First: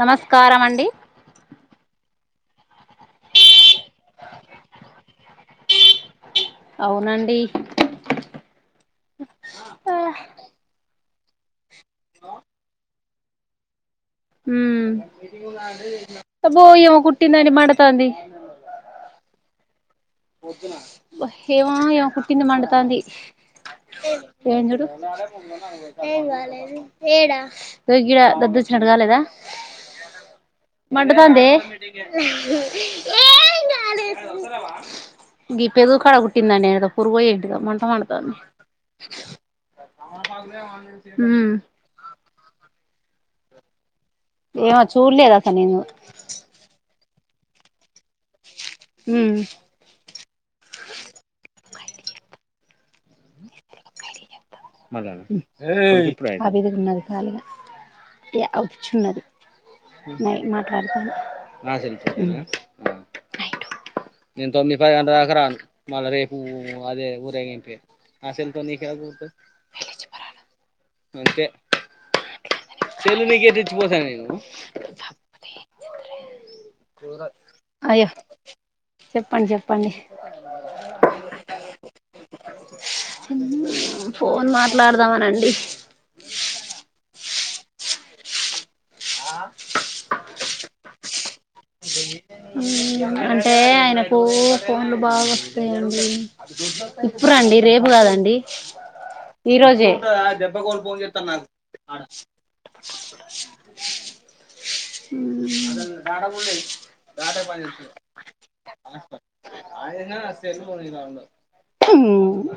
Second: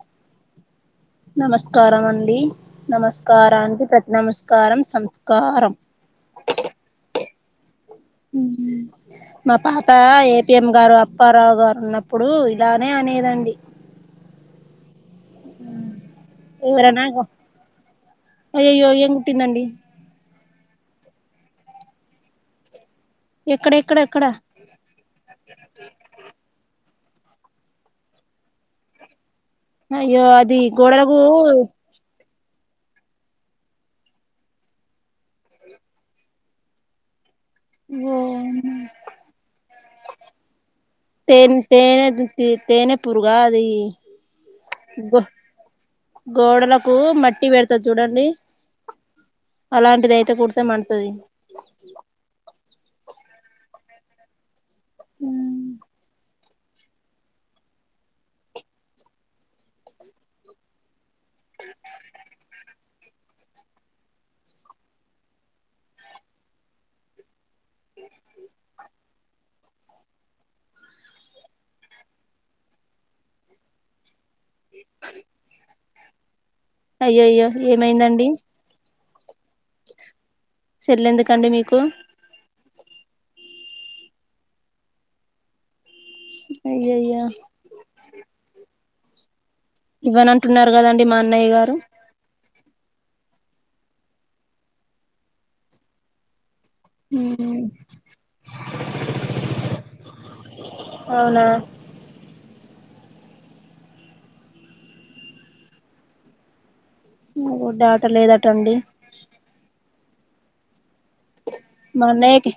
నమస్కారమనండి నమస్కారం అండి నమస్కారానికి ప్రతి నమస్కారం సంస్కారం అవునండి మా పాత ఏపిఎం గారు అప్పారావు గారు ఉన్నప్పుడు ఇలానే అనేది నండి హమ్ అబ్బో ఏమో ఎవరైనా కుుటిందడి మండుతుంది అయ్యయ్యో ఏం కుట్టిందండి ఏమో ఏం కుట్టింద మంట తాంది ఎక్కడ ఎక్కడ ఎక్కడ ఏందుడు ఏం రాలేదు ఏడా దొడ దదుొచ్చినట్డుగాలేేదా అయ్యో అది గోడలకు ఏం కాలేదు ఈ పెదవు కాడ కుట్టిందండి, పురుగూ ఏంటో ఓ ఉమ్ టెన్త్ ట పూ రుగా అది ఏమో చూడలేదస నేను కు మట్టి పెడతది చూడండి ఉమ్ అలాంటిదియితే కుడితే మంటతుంది మళ ఏ అభిప్రా ఆ మీదిగా ఉన్నది కాలుగా ఏ అచున్నది అ మాట్లాడుతాను నా చెప్పు నేను తొమ్మిది పదిండ అకరాను మళ్ళా రేపు అదే ఊరేంపి ఆ సెల్తో నీకే అంటే చెల్లు నీకే తెచ్చిపోతాను నేను అయ్యో అయ్యో అయ్యో ఏమైందండి చెప్పండి చెప్పండి సెల్ ఎందుకండి మీకు ఫోన్ మాట్లాడదామనండి అయ్యాయి అయ్యో ఆ ఇవ్వనంటున్నారు కదండి మా అన్నయ్య గారు అంటే ఆయనకు ఫోన్లు బాగా వస్తాయంండి ఇప్పుడుండి రేపు కాదండి ఈరోజే దెబ్బ ఫోన్ చెస్తా నాకు అవునా మ్మ్ చండాలంగా ఉంది డాట లేదటండి అది సెల్ పోయిన మ అన్నయకి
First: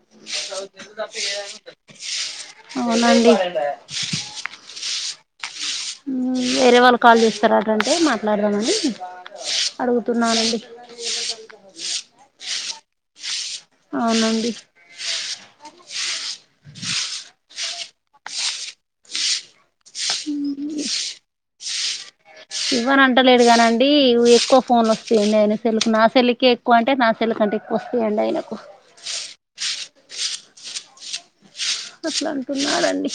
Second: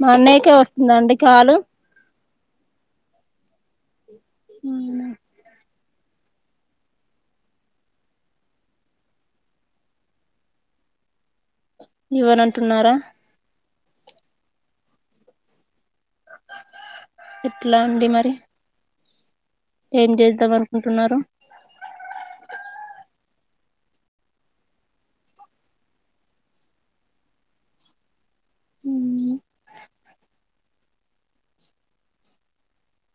మ అన్నయకే వస్తుందండి కాలు అవునండి హ్మ్ మ్మ్ వేరే వాళ్ళు కాల్ చేస్తారాటంటే మాట్లాడదామని అడుగుతున్నానండి ఇవ్వను అంటున్నారా అవునండి ఎట్లా అండి మరి ఏం చేద్దాం అనుకుంటున్నారు ఇవ్వని అంటలేడు కానీ అండి ఎక్కువ ఫోన్ వస్తాయండి ఆయన సెల్ కి నా సెల్లుకే ఎక్కువ అంటే నా సెల్లు క అంటే ఎక్కువ వస్తాయంండి ఆయనకు అట్లా అంటున్నాడుండి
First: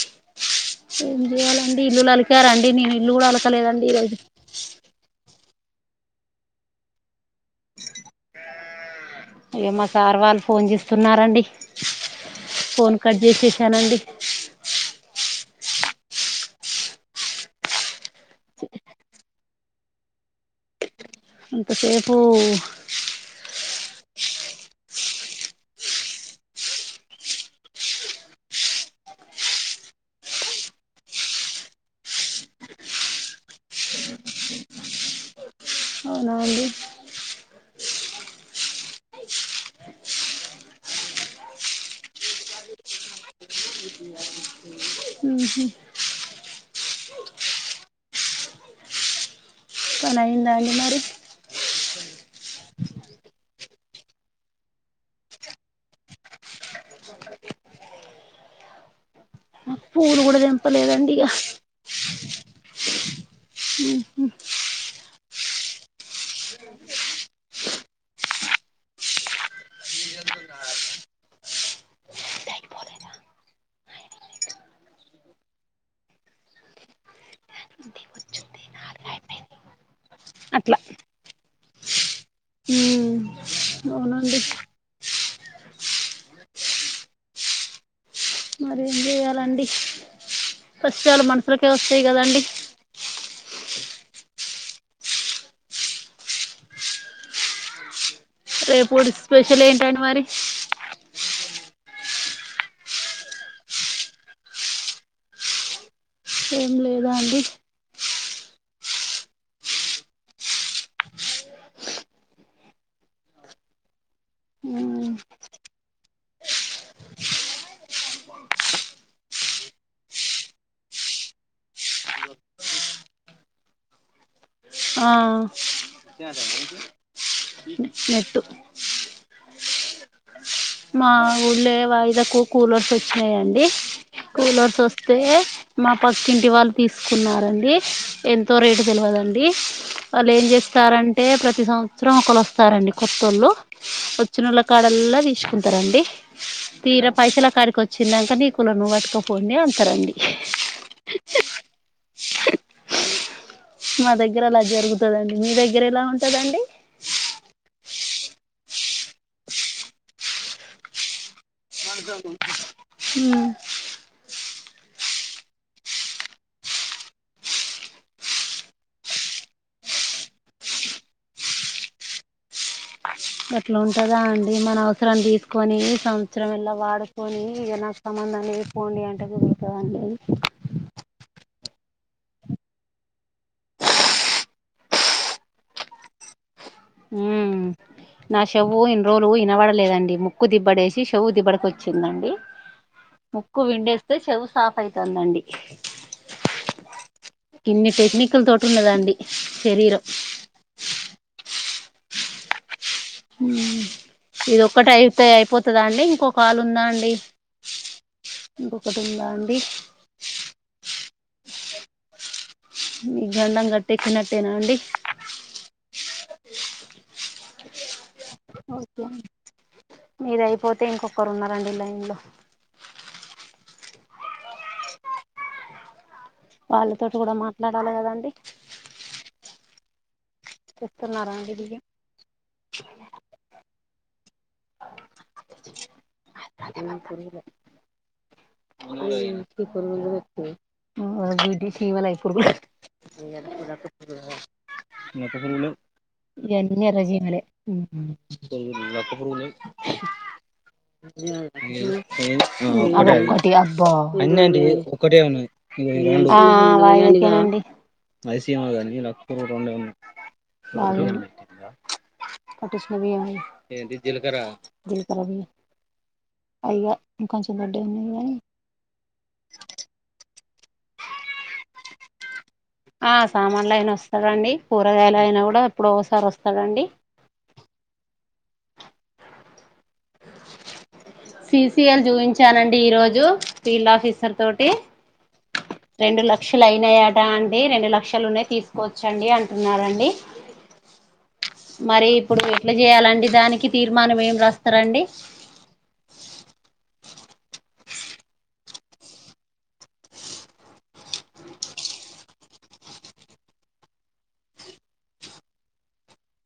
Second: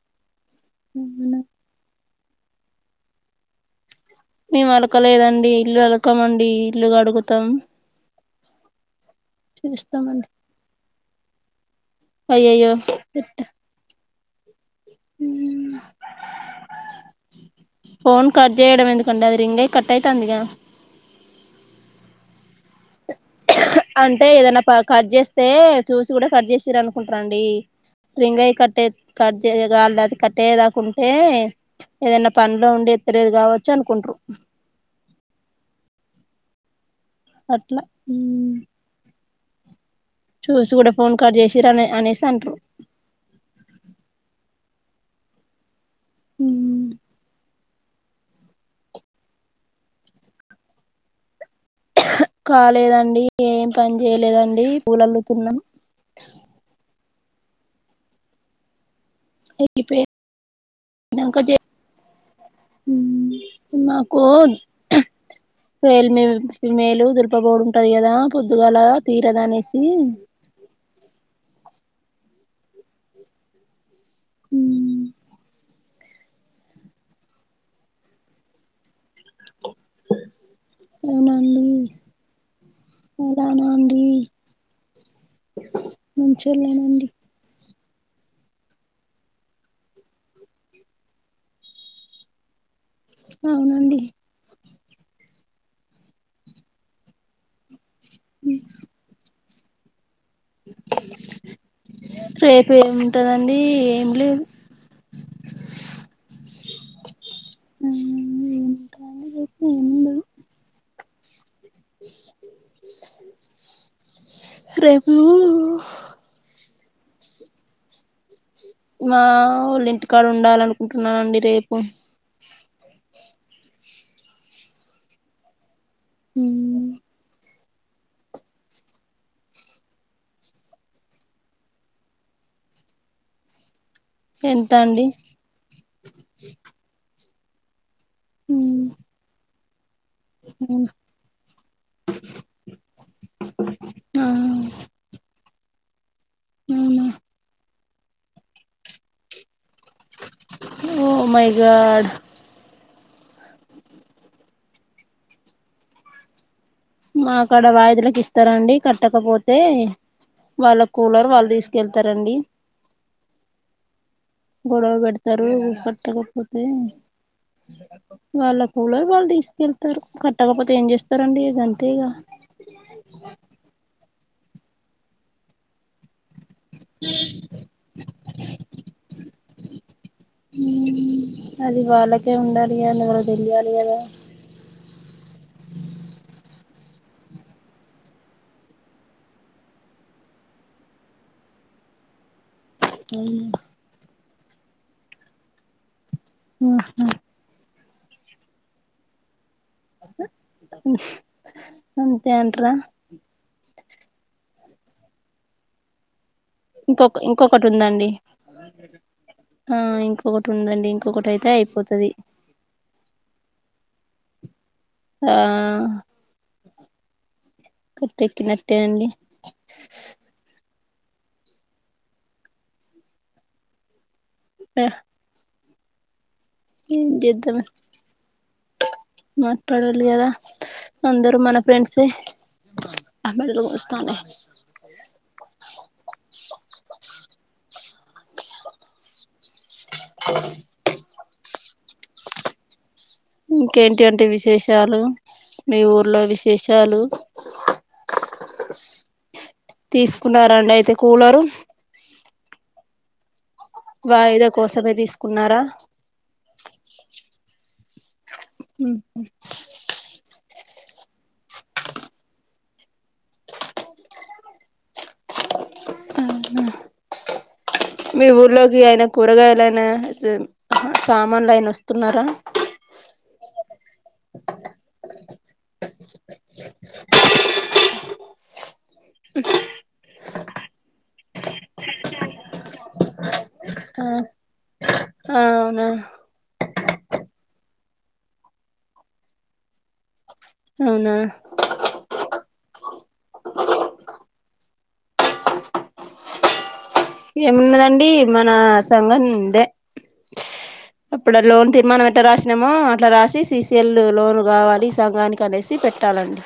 ఏం చెయాలండి ఇల్లులు అలకారండి నేను ఇల్లు కూడా అలకలేదండి ఈ రజు మేము అలకలేదండి ఇల్లు అలకమండి ఇల్లు కడుగు త్తం అయ్యా మా సార్ వాళ్ళు ఫోన్ చేస్తున్నారండి అయ్యయ్యో ప ఫోన్ కట్చెయడం ఎందుకండి అది రింగయి కట్టయితంది గా ఇంతసేపూ అంటే ఏదన్నా ప కట్ చేస్తే చూసి కూడా కట్ చేసీరు అనుకుంటరండి రింగై కట్టై కట్ చేయ్ లేక కట్టయ్యేదాకుంటే ఏదన్నా పనిలో ఉండి ఎత్తలేేది కావచ్చు అనుకుంట్రు అవునా అండి అట్లా చూసి కూడా ఫోన్ కాల్ చేసిరనే అనేసి అంటారు మ్మ్ పని అయిందా అండి మరి కాలేదండి ఏం పని చేయలేదండి పూలు అల్లుతున్నాం పూలు కూడా తెంపలేదండి ఇక అక మ్మ్ మాకు పేల్ మేలు దుర్గపొడు ఉంటయి కదా పొద్దుగాల తీరదు అనేసి మ్మ్ అట్లా ఉమ్ ఏమండిదనండి అవునండి మంచోళ్ళేనండి మరి ఏం చేయాలండి కష్టాలు మనుషులకే వస్తాయి కదండి అవునండి రేపు ఊడుస్ స్పెషల్ ఏంటండి మరి రేపు ఏముంటదండి ఏం లేదు ఏం లేదా అండి [inaudible] రేపూ మా వోళ్ళ ఇంటి కాడ ఉండాల నుకుంటున్నానండి రేపు ఆ హ్మ్ నెట్టు మా ఊళ్ళే వాయిదకు కూలర్స్ వచ్చినాయండి ఎంత కూలర్స్ అండి వస్తే మా పక్కింటి వాళ్ళు తీసుకు కున్నారండి ఎంతో రేటు తెలవదండి వాళ్ళు ఏం చేస్తారంటే ప్రతి సంవత్సరం ఒకళ్లు వస్తారండి కొత్తోళ్ళు ఆ వచ్చినోళ్ళ కాడల్లా తీసుకుంటారు తారండి అవునా తీర పైసల కాడికొచ్చి చ్చినంక నీ కూలర్ నువ్వు పట్టుకపోండి అంటరండి ఓ మై గాడ్ మా దగ్గర అలా జరుగుతదండి మీ దగ్గర ఎలా ఉంటదండి మా కాడ వాయిదలకు ఇస్తారండి కట్టకపోతే వాళ్ళ కూలర్ వాళ్ళు తీసుక మ్ గొడవ పెడతారు కట్టకపోతే వాళ్ళ కూలర్ వాళ్ళు తీసుకెళ్తారు కట్టకపోతే ఏం చేస్తారండి ఇగా గం తే ఇగా గట్ల ఉంటదా అండి మన అవసరానికి తీసుకొని సం వత్సరం ఎలా వాడుకొని ఇగా నాకు సంబంధం లేదు పోండి అంటే కుదురుతదా అండి అది అది వాళ్ళకే ఉండాలి కద ఎవరో తెలియాలి కదా ఉ నా షేవ్వు ఇన్ని రోజులు వినబడలేదండి ముక్కు దిబ్బడ వేశి షేవ్వు దిబ్బడక వచ్చిందండి ముక్కు విండేస్తే చెవు సాఫ్ అయితాందండి ఆ హ్ ఇన్ని టెక్నిక్ లు తోటి ఉన్నది అండి అంతే అంటరా మ్ ఇదో ఒకటి అయితే అయిపోతద అండి ఇంకొ ఇంకొక ఇంకొకటి ఉందండి ఇంకొకటి ఉందా అండి ఆ ఇంకొకటి ఉందండి ఇం ఒకటైతే అయిపోతది మీ గండం గట్టేక్కినట్టేనా అండి ఆ కట్టెక్కినట్టే ఓకే అండి మీది అయిపోతే అయితే ఇంకొకరు ఉన్నారండి లైన్లో హ్ వాళ్ళతోటి కూడా మాట్లాడాలి కదండి [unintelligible] డోళ్లు కదా తెస్తున్నారా అందరూ అండి మన బియ్యం ఫ్రెండ్సే ఆ మేడలు నొస్తానయ్ [unintelligible] మ్ ఈ పురుగులు చూడు ఎట్లున్నాయ్ ఆ [unintelligible] చీమలే ఇప్పుడు కూడా [unintelligible] ఇంకేంటి అంటే విశేషాలు లక్క పురుగులు మీ ఊర్లో ఇవన్నీ ఎర్ర విశేషాలు చీమలే [unintelligible] లక్క పురుగులు తీసుకున్నారండి అయితే కూలర్ ఉమ్ అదే టియా కోసమే తీసుకున్నారా ఆ ఆ [unintelligible] అండి ఐసీమా గాని లక్పూర్ రెండే ఉన్నాయి [unintelligible] జీలకర్ర బియ్యం అల్ల ఇంకోచం కట్టి మీ ఊర్లోకి ఆయన కూరగాయలనా ఆహా సామాన్లు అయన వస్తున్నారా ఆ సామాన్లు అయినా వస్తాడండి కూరగాయలు అయినా కూడా ఎప్పుడు ఒకసారి వస్తాడండి సిఫియన్ చూపించానండి ఈ రోజు జు ఫీల్డ్ ఆఫీసర్ తోటి ఆ అవునా రెండు లక్షలు అయినాయాట అంట లే రెండు లక్షలు ఉన్నాయి తీసుకోవచ్చండి అంటున్నారండి అవునా మరి ఇప్పుడు ఎట్లా చేయాలండి దానికి తీర్మానం ఏం రాస్తారండి ఏమున్నదండి మన సంఘం ఇందే అప్పుడ లోన్ తీర్మానం ఎట్ట రాసినమో అట్లా రాసి సిసిఎల్ లోన్ కావాలి ఈ సంఘానికి అనేసి పెట్టాలండి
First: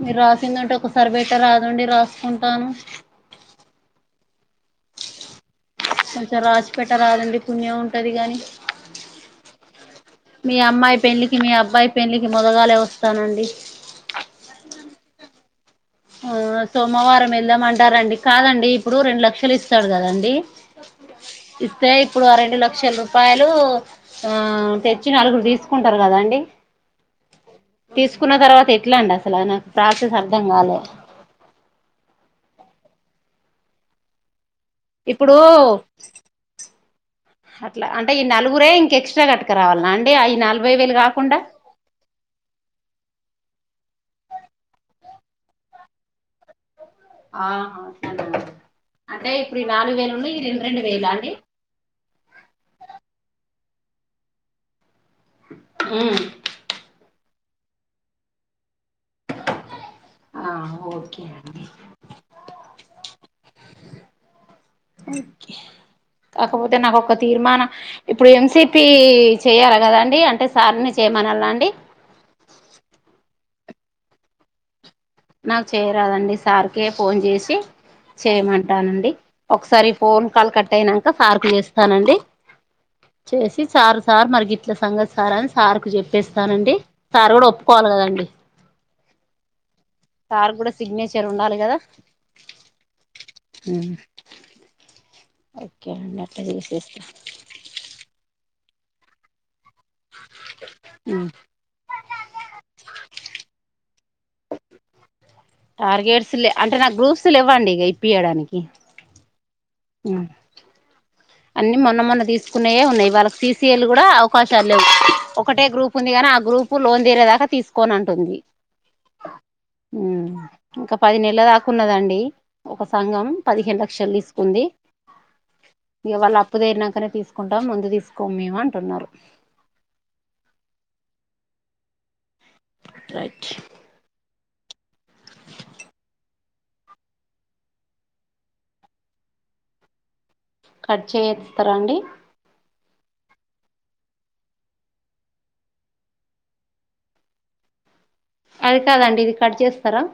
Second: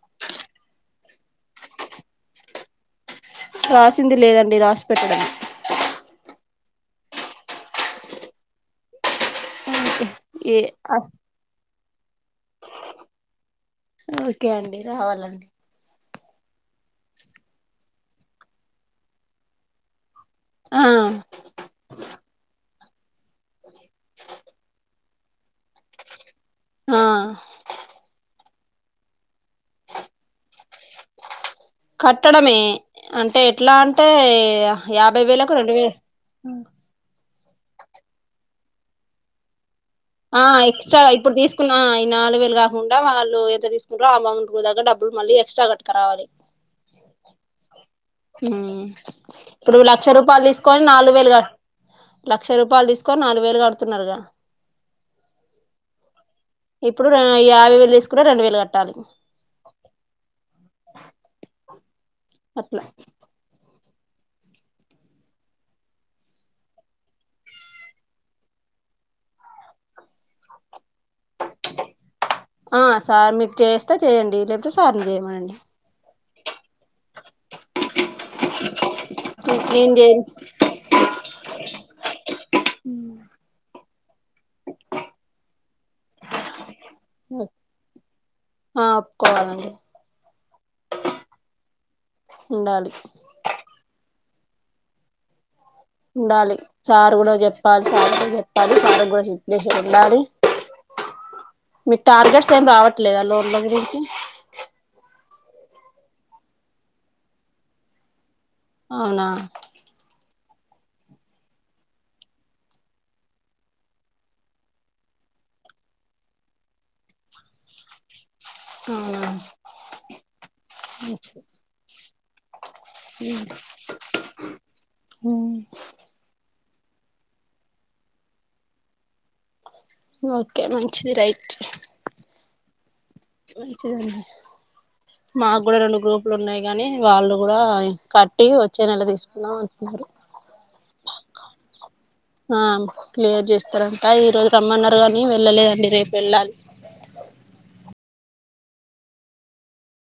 మీరు రాసిందివుంటే ఒకసరి పెట్ట రాదండి రాసుకుంటాను రాసింది లేదండి రాసి పెట్టడం కొంచెం రాసిపేట రాదండి పుణ్యం ఉంటది గాని మీ ఓకే ఏ అమ్మాయి పెళ్లికి మీ అబ్బాయి పెళ్లికి మొదగాలే వస్తానండి ఓకే అండి రావాలండి ఆ సోమవారం వెళ్దామంటారండి కాదండి ఇప్పుడు రెండు లక్షలు ఇస్తాడు కదండి ఆ ఇస్తే ఇప్పుడు ఆ రెండు లక్ష చలో పాయలు ఆ తెచ్ చ్చి నలుగురు తీసుకుంటారు కదా అండి ఆ తీసుకున్న తర్వాత ఎట్లా అండి అసలయన ప్రాసెస్ అర్థం కాలే కట్టడమే అంటే ఎట్లా అంటే యాభై ఇప్పుడు వేలకులకు రెండు వేలు అట్లా అంటే ఈ నలుగురే ఇంక ఎక్స్ట్రా కట్టుకరావాల ఆ ఎక్స్ట్రా ఇప్పుడు తీసుకున్నా ఈ నాలుగు వేలు కాకుండా వాళ్ళు తీసుకుంటారో ఆ అమౌంట్ కి తగ్గ డబ్బులు మళ్ళ ఎస్ట్రా కట్టుకరావాలి ఆహా అట్లానా ఉమ్ అంటే ఈ ఇప్పుడు నాలుగు లక్ష వేలు ఉన్నాయి రూపాయలు ఈ రెండు రెండు తీసుకొని వేలా నాలుగు వేలు అండి కట్ లక్ష రూపాయలు తీసుకొని నాలుగు వేలు కడుత్ చెప్తున్నారుగా హ్మ్మ్ ఇప్పుడు యాభై వేలు ఎసుకున్నా రెండు వేల ఆహ ఓకే అండి అట్లా కాకపోతే నాకు ఒక తీర్మానం ఇప్పుడు ఎంసిపి చేయాల కదండి అంటే సార్ని చేయమనాలా అండి ఆ సార్మి కే వత్తే చేయండి సార్ని చేయమనండి నాకు చేయరామండి స్ సార్కే ఫోన్ చేసి చేయమంటానండి ఒకసారి నేను చేయను ఫోన్ కాల్ కట్ అయినాంక సార్కు చేస్తానండి చేసి సారు సార్ మరి గిట్ల సంగతి సార్ అని సార్కు చెప్పేస్తానండి సారు కూడా ఒప్పుకోవాల్ల కదండి ఆ ఒప్పుకోవాలండి సార్ కి కూడా సిగ్నేచర్ ఉండాలి కదా ఉండాలి ఓకే అండి అట్లా చూడలి చేసేస్తా సార్ కూడ చెప్పాలి [unintelligible] తది సారగొజు మీకు టార్గెట్స్ ఏమి రావట్లేదా లోన్ల గురించి అంటే నాకు గ్రూప్స్ లు లేవ్వండి ఇక ఇప్పియడానికి అవునా మ్మ్ అన్ని మొన్న మొన్న తీసుకున్నయే ఉన్నాయి వాళ్ళకి సీసీఎల్ కూడా అవకాశాలు లేవు ఒకటే గ్రూప్ ఉంది కాని ఆ గ్రూప్ లోన్ తీరేదాకా తీసుకోనటుంది అవునా ఇంకా పది నెలల దాకున్నదండి ఒక సంఘం పదిహేను లక్షలు తీసుకుంది అప్పు తిరినాకనే తీసుకుంటాం ముందు తీసుకోం మేము అంటున్నారు ఓకే మంచిది రైట్ రైట్ వుంచాలి మాకు కూడా రెండు గ్రూపులు ఉన్నాయి కానీ వాళ్ళు కూడా కట్టి వచ్చే నెల తీసుకుందాం అంటున్నారు కట్ చేత్తారా అండి అవును క్లియర్ చేస్తారంట ఈరోజు రమ్మన్నారు కానీ వెళ్ళలేదండి రేపు వెళ్ళాలి అది కాదండి ఇది కట్ చేస్తారా